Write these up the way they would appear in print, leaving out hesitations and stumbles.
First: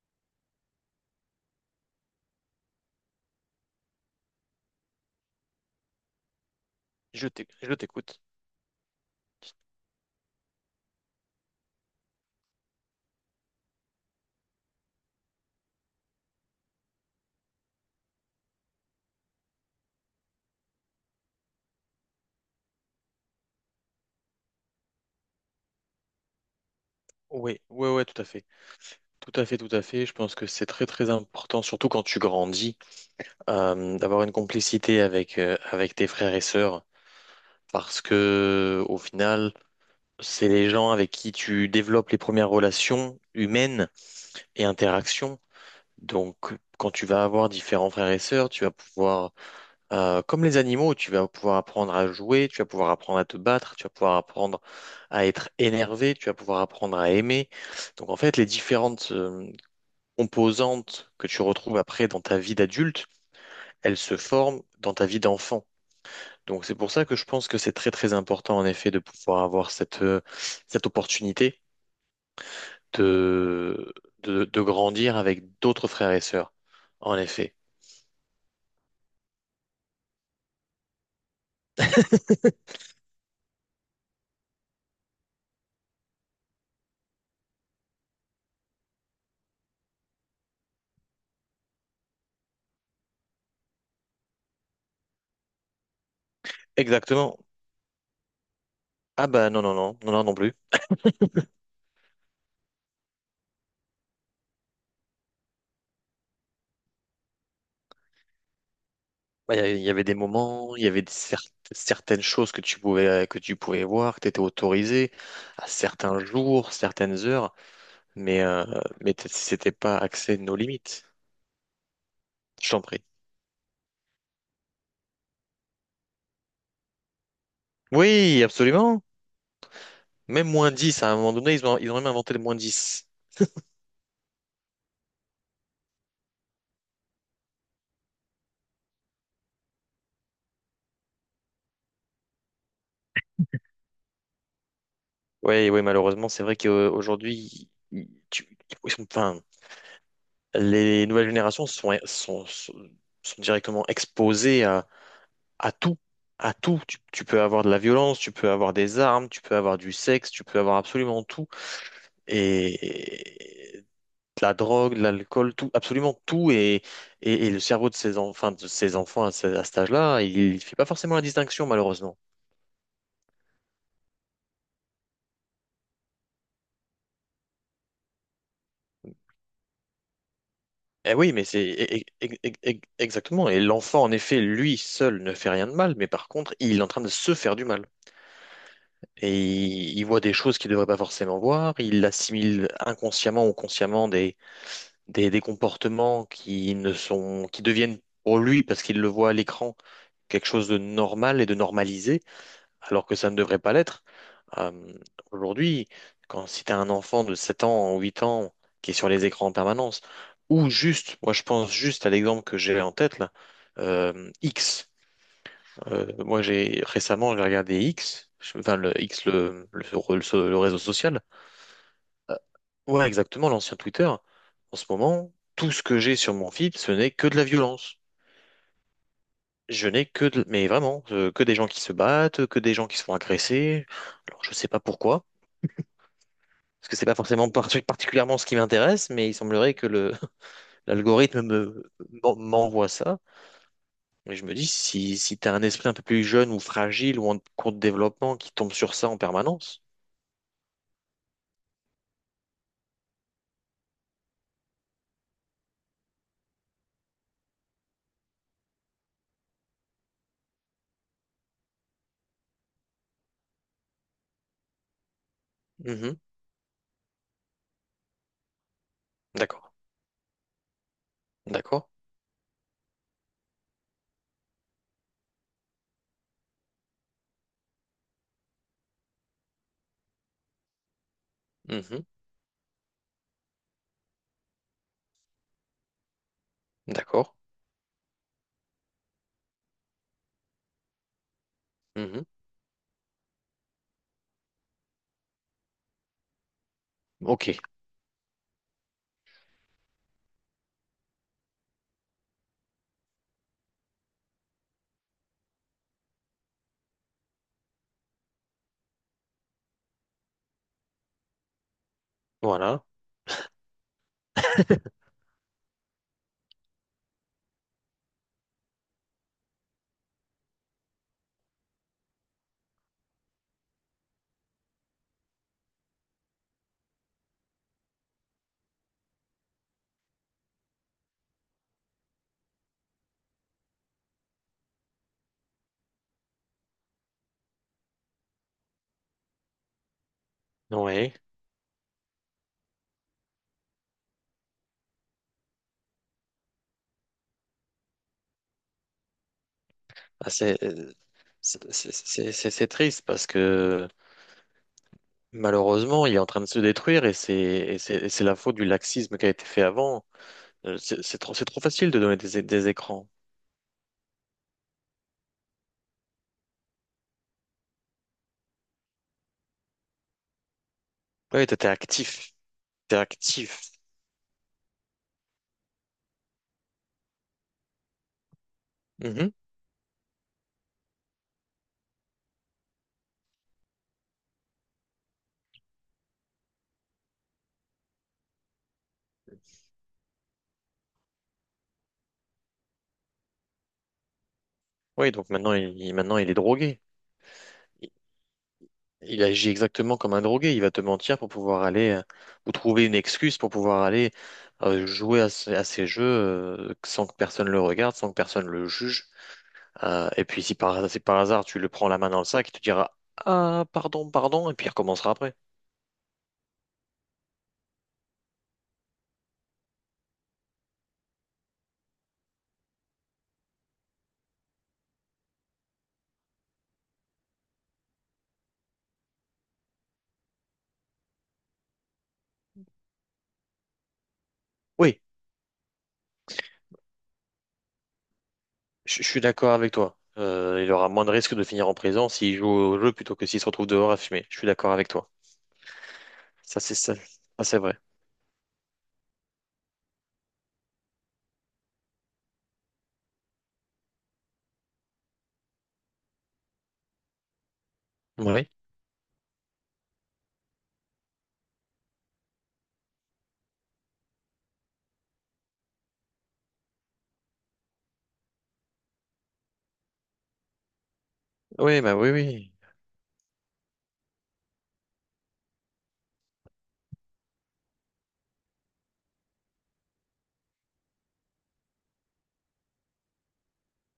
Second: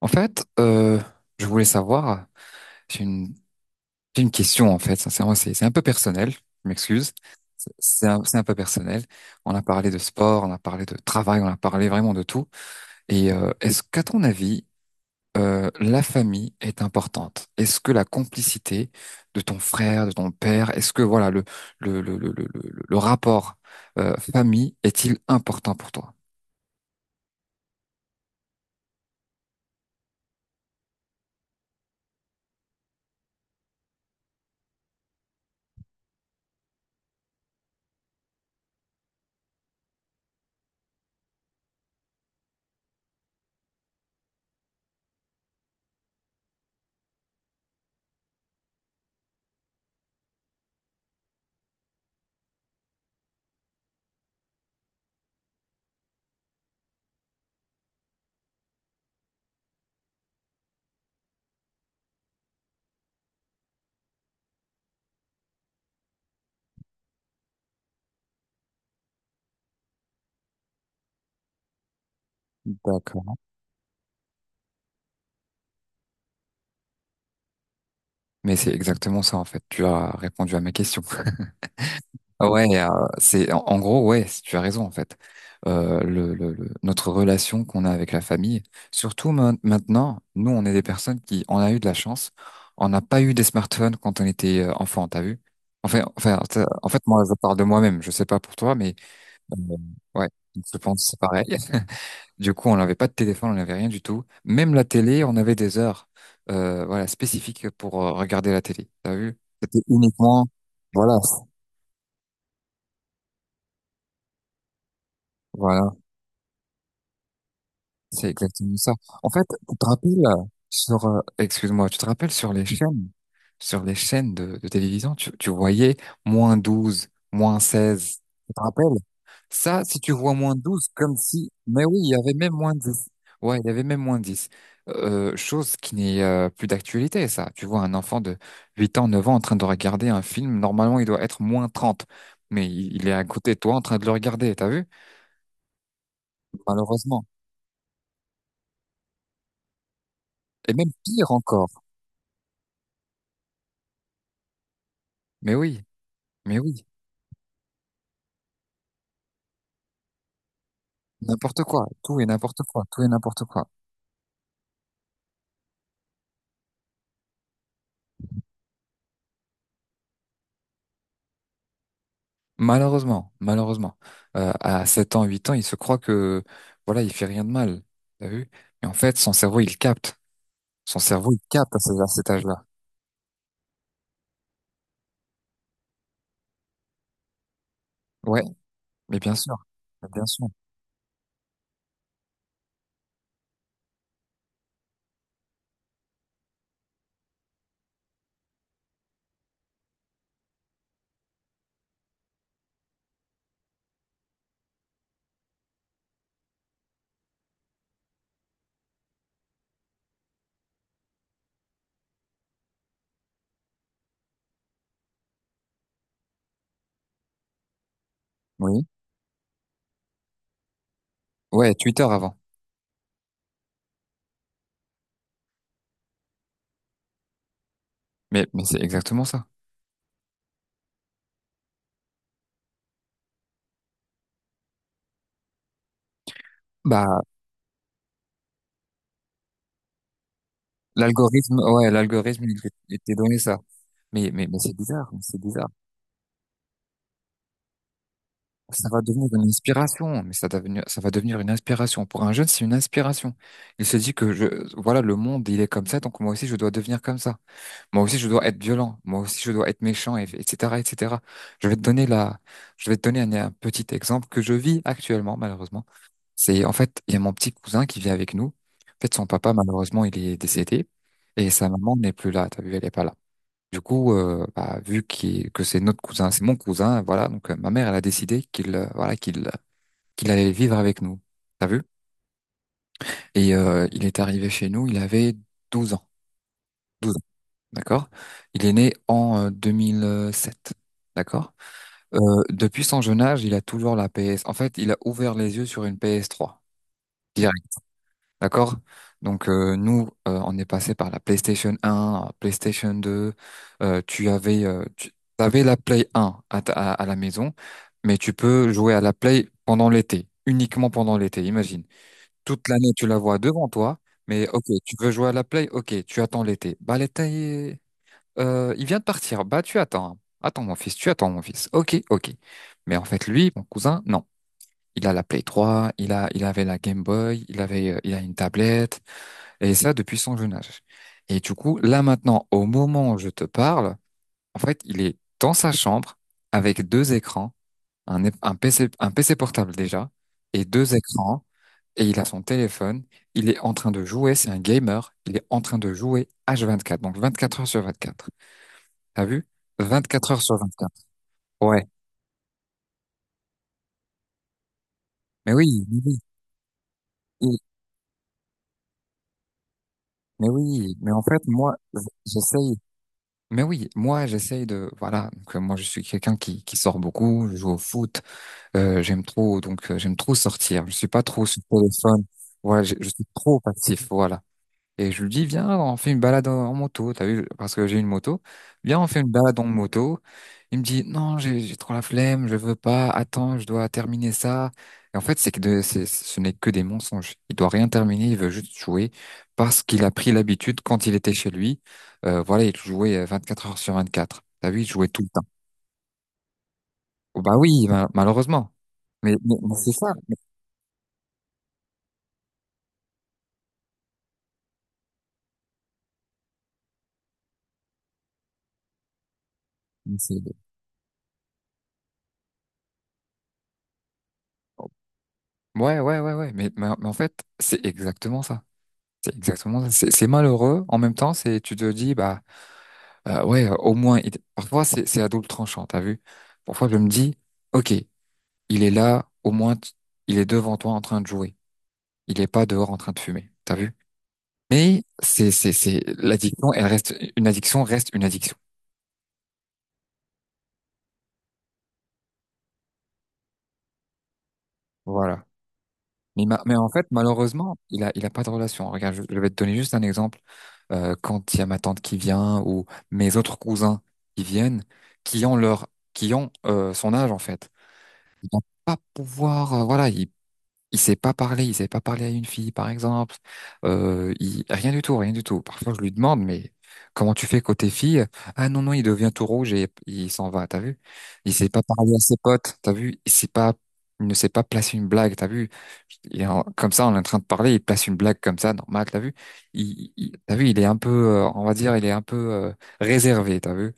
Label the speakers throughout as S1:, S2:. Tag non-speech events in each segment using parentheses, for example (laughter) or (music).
S1: En fait, euh, je voulais savoir, j'ai une, j'ai une question en fait, sincèrement, c'est un peu personnel, je m'excuse,
S2: Je t'écoute.
S1: c'est un peu personnel. On a parlé de sport, on a parlé de travail, on a parlé vraiment de tout. Et est-ce qu'à ton avis, la famille est importante? Est-ce que la complicité de ton frère, de ton père, est-ce que voilà le rapport famille est-il important pour toi?
S2: Oui, oui, oui, tout à fait. Tout à fait, tout à fait. Je pense que c'est très, très important, surtout quand tu grandis, d'avoir une complicité avec, avec tes frères et sœurs, parce que au final, c'est les gens avec qui tu développes les premières relations humaines et interactions. Donc, quand tu vas avoir différents frères et sœurs, tu vas pouvoir comme les animaux, tu vas pouvoir apprendre à jouer, tu vas pouvoir apprendre à te battre, tu vas pouvoir apprendre à être énervé, tu vas pouvoir apprendre à aimer. Donc en fait, les différentes composantes que tu retrouves après dans ta vie d'adulte, elles se forment dans ta vie d'enfant. Donc c'est pour ça que je pense que c'est très très important en effet de pouvoir avoir cette, cette opportunité
S1: D'accord.
S2: de, de grandir avec d'autres frères et sœurs. En effet.
S1: Mais c'est exactement ça en fait. Tu as répondu à ma question. Ah ouais, c'est en gros, ouais, tu as raison en fait. Notre relation qu'on a avec la famille, surtout maintenant, nous, on est des personnes qui, on a eu de la chance, on n'a pas eu des smartphones quand on était enfant, t'as vu? Enfin, en fait, moi, je
S2: Exactement.
S1: parle de moi-même, je sais pas pour toi, mais
S2: Ah bah non, non,
S1: euh,
S2: non, non, non,
S1: ouais,
S2: non plus.
S1: je pense que c'est pareil. (laughs) Du coup, on n'avait pas de téléphone, on n'avait rien du tout. Même la télé, on avait des heures, voilà, spécifiques pour regarder la télé, t'as vu?
S2: Ouais, il
S1: C'était
S2: y avait des
S1: uniquement,
S2: moments, il y avait des
S1: voilà,
S2: certaines choses que tu pouvais voir, que tu étais autorisé à
S1: voilà.
S2: certains jours, certaines heures,
S1: C'est
S2: mais,
S1: exactement ça. En fait,
S2: c'était
S1: tu te
S2: pas
S1: rappelles
S2: axé nos
S1: sur,
S2: limites.
S1: excuse-moi, tu te rappelles
S2: Je t'en prie.
S1: sur les chaînes de télévision, tu voyais -12 -16.
S2: Oui,
S1: Tu te rappelles?
S2: absolument.
S1: Ça, si tu vois
S2: Même
S1: moins
S2: moins
S1: 12
S2: 10 à
S1: comme
S2: un moment
S1: si,
S2: donné,
S1: mais
S2: ils ont
S1: oui,
S2: même
S1: il y avait
S2: inventé le
S1: même
S2: moins
S1: moins
S2: dix.
S1: dix Ouais, il y avait même moins dix. Chose qui n'est plus d'actualité, ça. Tu vois un enfant de 8 ans, 9 ans en train de regarder un film, normalement, il doit être -30. Mais il est à côté de toi en train de le regarder, t'as vu?
S2: Oui, oui, malheureusement, c'est vrai
S1: Malheureusement.
S2: qu'aujourd'hui, enfin,
S1: Et même
S2: les nouvelles
S1: pire
S2: générations
S1: encore.
S2: sont directement exposées à
S1: Mais oui,
S2: tout, à
S1: mais
S2: tout.
S1: oui.
S2: Tu peux avoir de la violence, tu peux avoir des armes, tu peux avoir du sexe, tu peux avoir absolument tout.
S1: N'importe quoi, tout et n'importe quoi, tout et n'importe quoi.
S2: Et de la drogue, de l'alcool, tout, absolument tout. Et le cerveau de ces, enfin, de ces enfants à, à cet âge-là, il ne fait pas forcément la distinction, malheureusement.
S1: Malheureusement, malheureusement. À 7 ans, 8 ans, il se croit que, voilà, il fait rien de mal. T'as vu? Mais en fait, son cerveau, il capte. Son
S2: Eh oui,
S1: cerveau, il
S2: mais c'est
S1: capte à, à cet âge-là.
S2: exactement. Et l'enfant, en effet, lui seul ne fait rien de mal, mais par contre, il est en train de se faire du mal.
S1: Ouais, mais bien
S2: Et
S1: sûr.
S2: il
S1: Mais
S2: voit
S1: bien
S2: des
S1: sûr.
S2: choses qu'il ne devrait pas forcément voir, il assimile inconsciemment ou consciemment des comportements qui ne sont, qui deviennent pour lui, parce qu'il le voit à l'écran, quelque chose de normal et de normalisé, alors que ça ne devrait pas l'être. Euh, aujourd'hui, quand si tu as un enfant de 7 ans ou 8 ans qui est sur les écrans en permanence, ou juste, moi je pense juste à l'exemple que j'ai en tête là, X. Moi j'ai regardé X, enfin
S1: Oui.
S2: le X le, le réseau social.
S1: Ouais, Twitter avant.
S2: Ouais, exactement, l'ancien Twitter. En ce moment, tout ce que j'ai sur mon feed, ce n'est que de la violence.
S1: Mais c'est exactement ça.
S2: Je n'ai que de… Mais vraiment, que des gens qui se battent, que des gens qui se font agresser. Alors, je sais pas pourquoi, parce que c'est pas
S1: Bah,
S2: forcément (laughs) particulièrement ce qui m'intéresse, mais il semblerait que le (laughs) l'algorithme
S1: l'algorithme,
S2: me
S1: ouais, l'algorithme, il
S2: m'envoie
S1: il t'est
S2: ça.
S1: donné ça. Mais,
S2: Et je
S1: mais,
S2: me
S1: mais
S2: dis,
S1: c'est bizarre,
S2: si, si
S1: c'est
S2: tu as un
S1: bizarre.
S2: esprit un peu plus jeune ou fragile ou en cours de développement qui tombe
S1: Ça
S2: sur
S1: va
S2: ça en
S1: devenir une
S2: permanence.
S1: inspiration, ça va devenir une inspiration. Pour un jeune, c'est une inspiration. Il se dit que je, voilà, le monde, il est comme ça, donc moi aussi, je dois devenir comme ça. Moi aussi, je dois être violent. Moi aussi, je dois être méchant, etc., etc. Je vais te donner la, je vais te donner un petit exemple que je vis actuellement, malheureusement.
S2: Mhm.
S1: C'est, en fait, il y a mon petit cousin qui vit avec nous. En fait, son papa,
S2: D'accord,
S1: malheureusement, il est décédé, et sa
S2: d'accord.
S1: maman n'est plus là. T'as vu, elle est pas là. Du coup, bah, que c'est notre cousin, c'est mon cousin, voilà. Donc ma mère, elle a décidé qu'il allait vivre avec nous. T'as vu?
S2: Mhm.
S1: Et il est arrivé chez nous. Il avait 12 ans. 12 ans,
S2: D'accord.
S1: d'accord? Il est né en 2007, d'accord?
S2: Mhm.
S1: Depuis son jeune âge, il a toujours la PS. En fait, il a ouvert les yeux sur une PS3.
S2: Ok,
S1: D'accord? Donc nous, on est passé par la PlayStation 1, PlayStation 2. Tu avais la Play 1 à, la maison, mais tu peux jouer à la Play pendant l'été, uniquement pendant l'été. Imagine, toute
S2: voilà,
S1: l'année tu la vois devant toi, mais ok, tu veux jouer à la Play, ok, tu attends l'été. Bah l'été, il vient de partir. Bah tu attends, hein. Attends mon fils, tu attends mon fils. Ok, ok. Mais en fait lui, mon cousin, non. Il a la Play 3, il avait la Game Boy, il a une tablette. Et ça depuis son jeune âge. Et du coup, là maintenant, au moment où je te parle, en fait, il est dans sa chambre avec deux écrans, un PC, un PC portable déjà, et deux
S2: ouais.
S1: écrans, et il a son téléphone, il est en train de jouer, c'est un gamer, il est en train de jouer H24, donc 24 heures sur 24. T'as vu?
S2: Ah,
S1: 24 heures sur
S2: c'est
S1: 24. Ouais.
S2: triste parce que
S1: Mais
S2: malheureusement, il est en train de se détruire et
S1: oui,
S2: c'est la faute du laxisme qui a été fait avant.
S1: mais oui,
S2: C'est
S1: mais en fait,
S2: c'est trop
S1: moi,
S2: facile de donner des, des
S1: j'essaye.
S2: écrans.
S1: Mais oui, moi, j'essaye de, voilà, donc, moi, je suis quelqu'un qui sort beaucoup, je joue au foot. J'aime trop, donc j'aime trop sortir. Je suis pas trop
S2: Oui,
S1: sur
S2: t'étais
S1: le téléphone.
S2: actif.
S1: Voilà,
S2: T'es
S1: je suis trop
S2: actif.
S1: passif, voilà. Et je lui dis, viens, on fait une balade en moto. T'as vu, parce que j'ai une moto. Viens, on fait une
S2: Mhm.
S1: balade en moto. Il me dit, non, j'ai trop la flemme, je veux pas. Attends, je dois terminer ça. Et en fait, c'est que de, c'est, ce n'est que des mensonges. Il doit rien terminer, il veut juste jouer parce qu'il a pris l'habitude quand il était chez lui. Voilà, il jouait 4 heures sur 24. T'as vu, il jouait
S2: Oui,
S1: tout le
S2: donc
S1: temps.
S2: maintenant maintenant, il est drogué.
S1: Bah oui,
S2: Il,
S1: malheureusement.
S2: il agit
S1: Mais c'est
S2: exactement
S1: ça.
S2: comme un drogué. Il va te mentir pour pouvoir aller ou trouver une excuse pour pouvoir aller jouer à, à ces jeux sans que personne le regarde, sans que personne le juge. Et puis
S1: C'est-
S2: si par, si par hasard tu le prends la main dans le sac, il te dira: «Ah, pardon, pardon», et puis il recommencera après.
S1: Ouais, ouais, ouais, ouais. Mais en fait, c'est exactement ça. C'est exactement ça. C'est malheureux. En même temps, c'est, tu te dis, bah, ouais, au moins, parfois, c'est à double tranchant, t'as vu? Parfois, je me dis, OK, il est là, au moins, il est devant toi en train de jouer. Il est pas dehors en train de fumer, t'as vu?
S2: Oui,
S1: Mais l'addiction, elle reste, une addiction reste une addiction.
S2: je suis d'accord avec toi. Il aura moins de risques de finir en prison s'il joue au jeu plutôt que s'il se retrouve dehors à fumer. Je suis d'accord avec toi.
S1: Voilà.
S2: Ça,
S1: Mais
S2: c'est
S1: en
S2: ça.
S1: fait,
S2: Ça, c'est
S1: malheureusement,
S2: vrai.
S1: il a pas de relation. Regarde, je vais te donner juste un exemple. Quand il y a ma tante qui vient ou mes autres cousins qui viennent, qui ont leur, qui ont son âge en fait.
S2: Oui.
S1: Ils vont pas pouvoir, voilà, ils il sait pas parler, il sait pas parler à une fille, par exemple. Il... Rien du tout, rien du tout. Parfois, je lui demande, mais comment tu fais côté fille? Ah non, non, il devient tout rouge et il s'en va, t'as vu? Il sait
S2: Oui,
S1: pas
S2: bah oui,
S1: parler à ses
S2: oui.
S1: potes, t'as vu? Il ne sait pas placer une blague, t'as vu? Comme ça, on est en train de parler, il place une blague comme ça, normal, t'as vu? T'as vu, il est un peu, on va dire, il est un peu réservé, t'as vu?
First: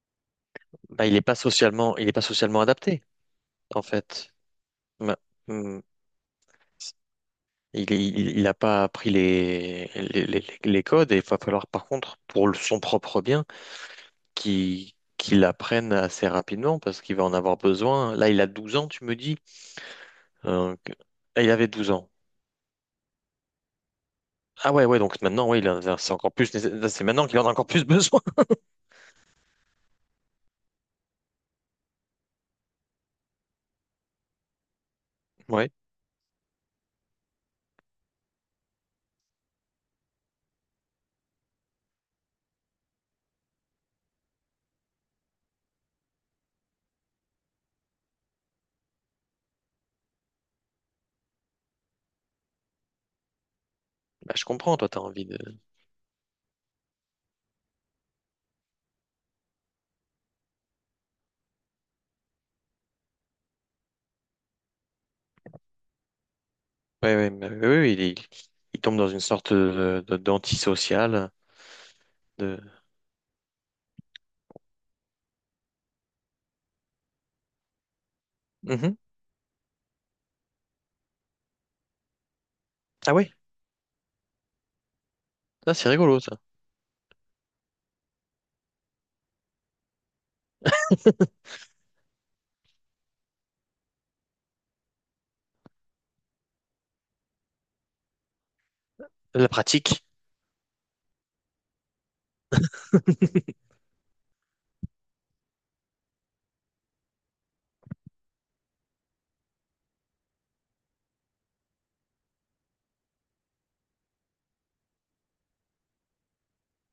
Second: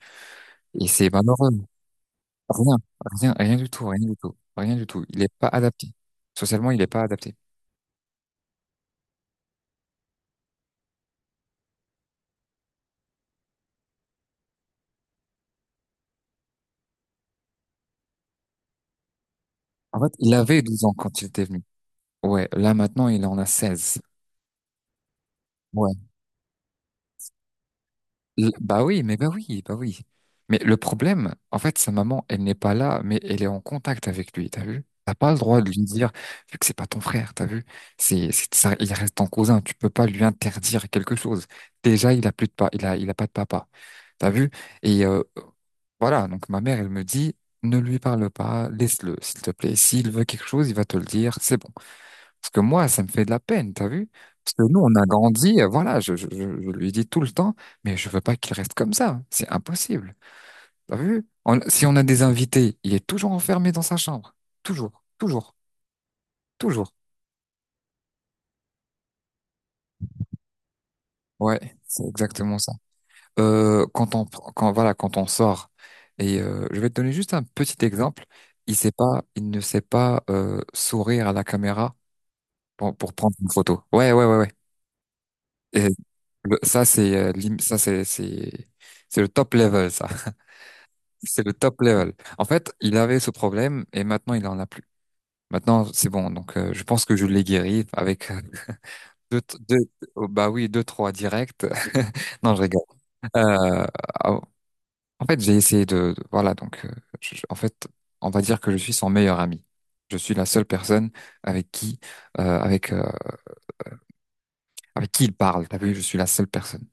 S1: Et
S2: Bah,
S1: c'est malheureux.
S2: il est pas socialement
S1: Rien,
S2: adapté,
S1: rien, rien du
S2: en
S1: tout, rien du
S2: fait.
S1: tout, rien du tout.
S2: Ma-
S1: Il est pas
S2: hmm.
S1: adapté. Socialement, il est pas adapté.
S2: Il a pas appris les, les codes et il va falloir par contre, pour son propre bien, qui l'apprenne assez rapidement parce qu'il va en avoir besoin. Là, il a 12 ans, tu me dis.
S1: En fait, il avait
S2: Euh,
S1: 12
S2: que-
S1: ans quand il
S2: ah,
S1: était
S2: il
S1: venu.
S2: avait 12 ans.
S1: Ouais, là maintenant, il en a 16.
S2: Ah ouais, ouais, donc maintenant, ouais,
S1: Ouais.
S2: c'est encore plus, là, c'est maintenant qu'il en a encore plus (laughs) besoin.
S1: Bah oui, mais bah oui, bah oui. Mais le problème, en fait, sa maman, elle n'est pas là, mais elle est en contact avec lui, t'as vu? T'as pas le droit de
S2: Ouais,
S1: lui dire, vu que c'est pas ton frère, t'as vu? C'est ça, il reste ton cousin, tu peux pas lui interdire quelque chose. Déjà, il a plus de pas, il a pas de papa. T'as vu? Et voilà, donc ma mère, elle me dit, ne lui parle pas, laisse-le, s'il te plaît. S'il veut quelque chose, il va te le dire, c'est bon. Parce que moi, ça me fait de la peine, t'as vu?
S2: bah, je
S1: Parce que
S2: comprends,
S1: nous,
S2: toi,
S1: on
S2: t'as
S1: a
S2: envie de.
S1: grandi, voilà, je lui dis tout le temps, mais je veux pas qu'il reste comme ça, c'est impossible, t'as vu? Si on a des invités, il est toujours enfermé dans sa chambre, toujours, toujours, toujours.
S2: Ouais, ouais, mais- oui, oui, il tombe dans une sorte de, d'antisocial.
S1: Ouais, c'est exactement ça.
S2: De…
S1: Quand voilà, quand on sort, et je vais te donner juste un petit exemple,
S2: Mhm.
S1: il ne sait pas sourire à la caméra pour
S2: Ah ouais,
S1: prendre une photo. Ouais, ouais, ouais, ouais.
S2: ça,
S1: Et
S2: c'est rigolo, ça.
S1: ça, c'est ça c'est le top level, ça. (laughs) C'est le top level. En fait, il avait ce problème et maintenant, il en a plus. Maintenant, c'est bon. Donc, je pense que je l'ai guéri avec deux,
S2: La
S1: deux,
S2: pratique.
S1: oh, bah oui, deux, trois directs. (laughs) Non, je rigole.
S2: (laughs)
S1: Euh, j'ai essayé voilà, donc, je- je- en fait, on va dire que je suis son meilleur ami. Je suis la seule personne avec qui, euh, avec, euh, avec qui il parle. T'as vu, je suis la seule personne.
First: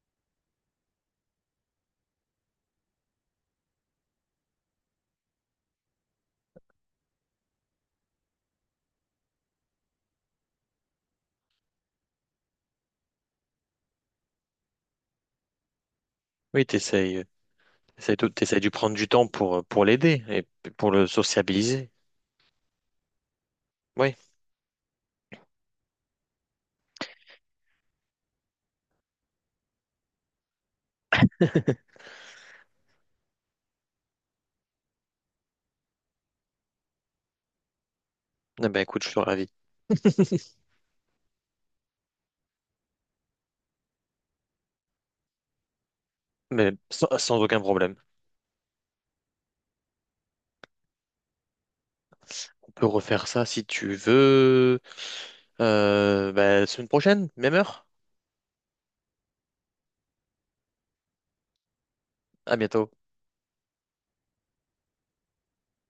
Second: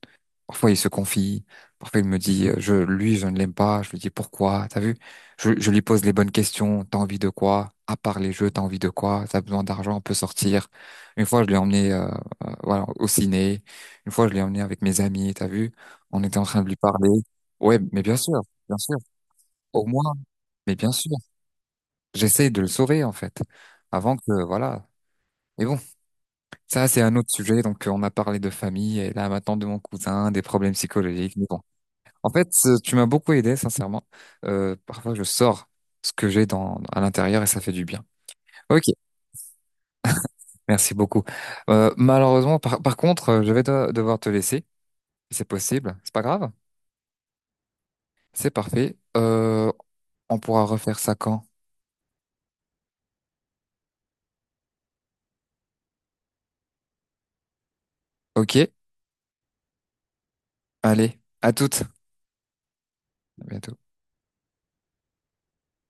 S1: Parfois, il se confie. Parfois, il me dit, je, lui, je ne l'aime pas. Je lui dis, pourquoi? T'as vu? Je lui pose les bonnes questions. T'as envie de quoi? À part les jeux, t'as envie de quoi? T'as besoin d'argent, on peut sortir. Une fois, je l'ai emmené, voilà, au ciné. Une fois, je l'ai emmené avec mes amis. T'as vu? On était en train
S2: Oui,
S1: de lui parler.
S2: t'essayes,
S1: Ouais, mais bien
S2: t'essayes,
S1: sûr,
S2: t'essayes de
S1: bien sûr.
S2: prendre du temps pour
S1: Au moins,
S2: l'aider et
S1: mais bien
S2: pour le
S1: sûr.
S2: sociabiliser.
S1: J'essaie de le sauver, en fait.
S2: Oui,
S1: Avant que, voilà. Mais bon, ça, c'est un autre sujet. Donc, on a parlé de famille et là, maintenant de mon cousin, des problèmes psychologiques. Mais bon. En fait, tu m'as beaucoup aidé, sincèrement. Parfois, je sors ce que j'ai dans à l'intérieur et ça fait du bien.
S2: ah bah
S1: Ok,
S2: écoute, je suis ravi.
S1: merci beaucoup. Malheureusement, par contre, je vais devoir te laisser, si c'est possible. C'est pas grave,
S2: Mais sans, sans aucun problème.
S1: c'est parfait. On pourra refaire ça quand?
S2: Peux refaire ça si tu veux. Bah, semaine prochaine, même heure.
S1: Ok, allez, à toutes.
S2: À bientôt.
S1: À bientôt.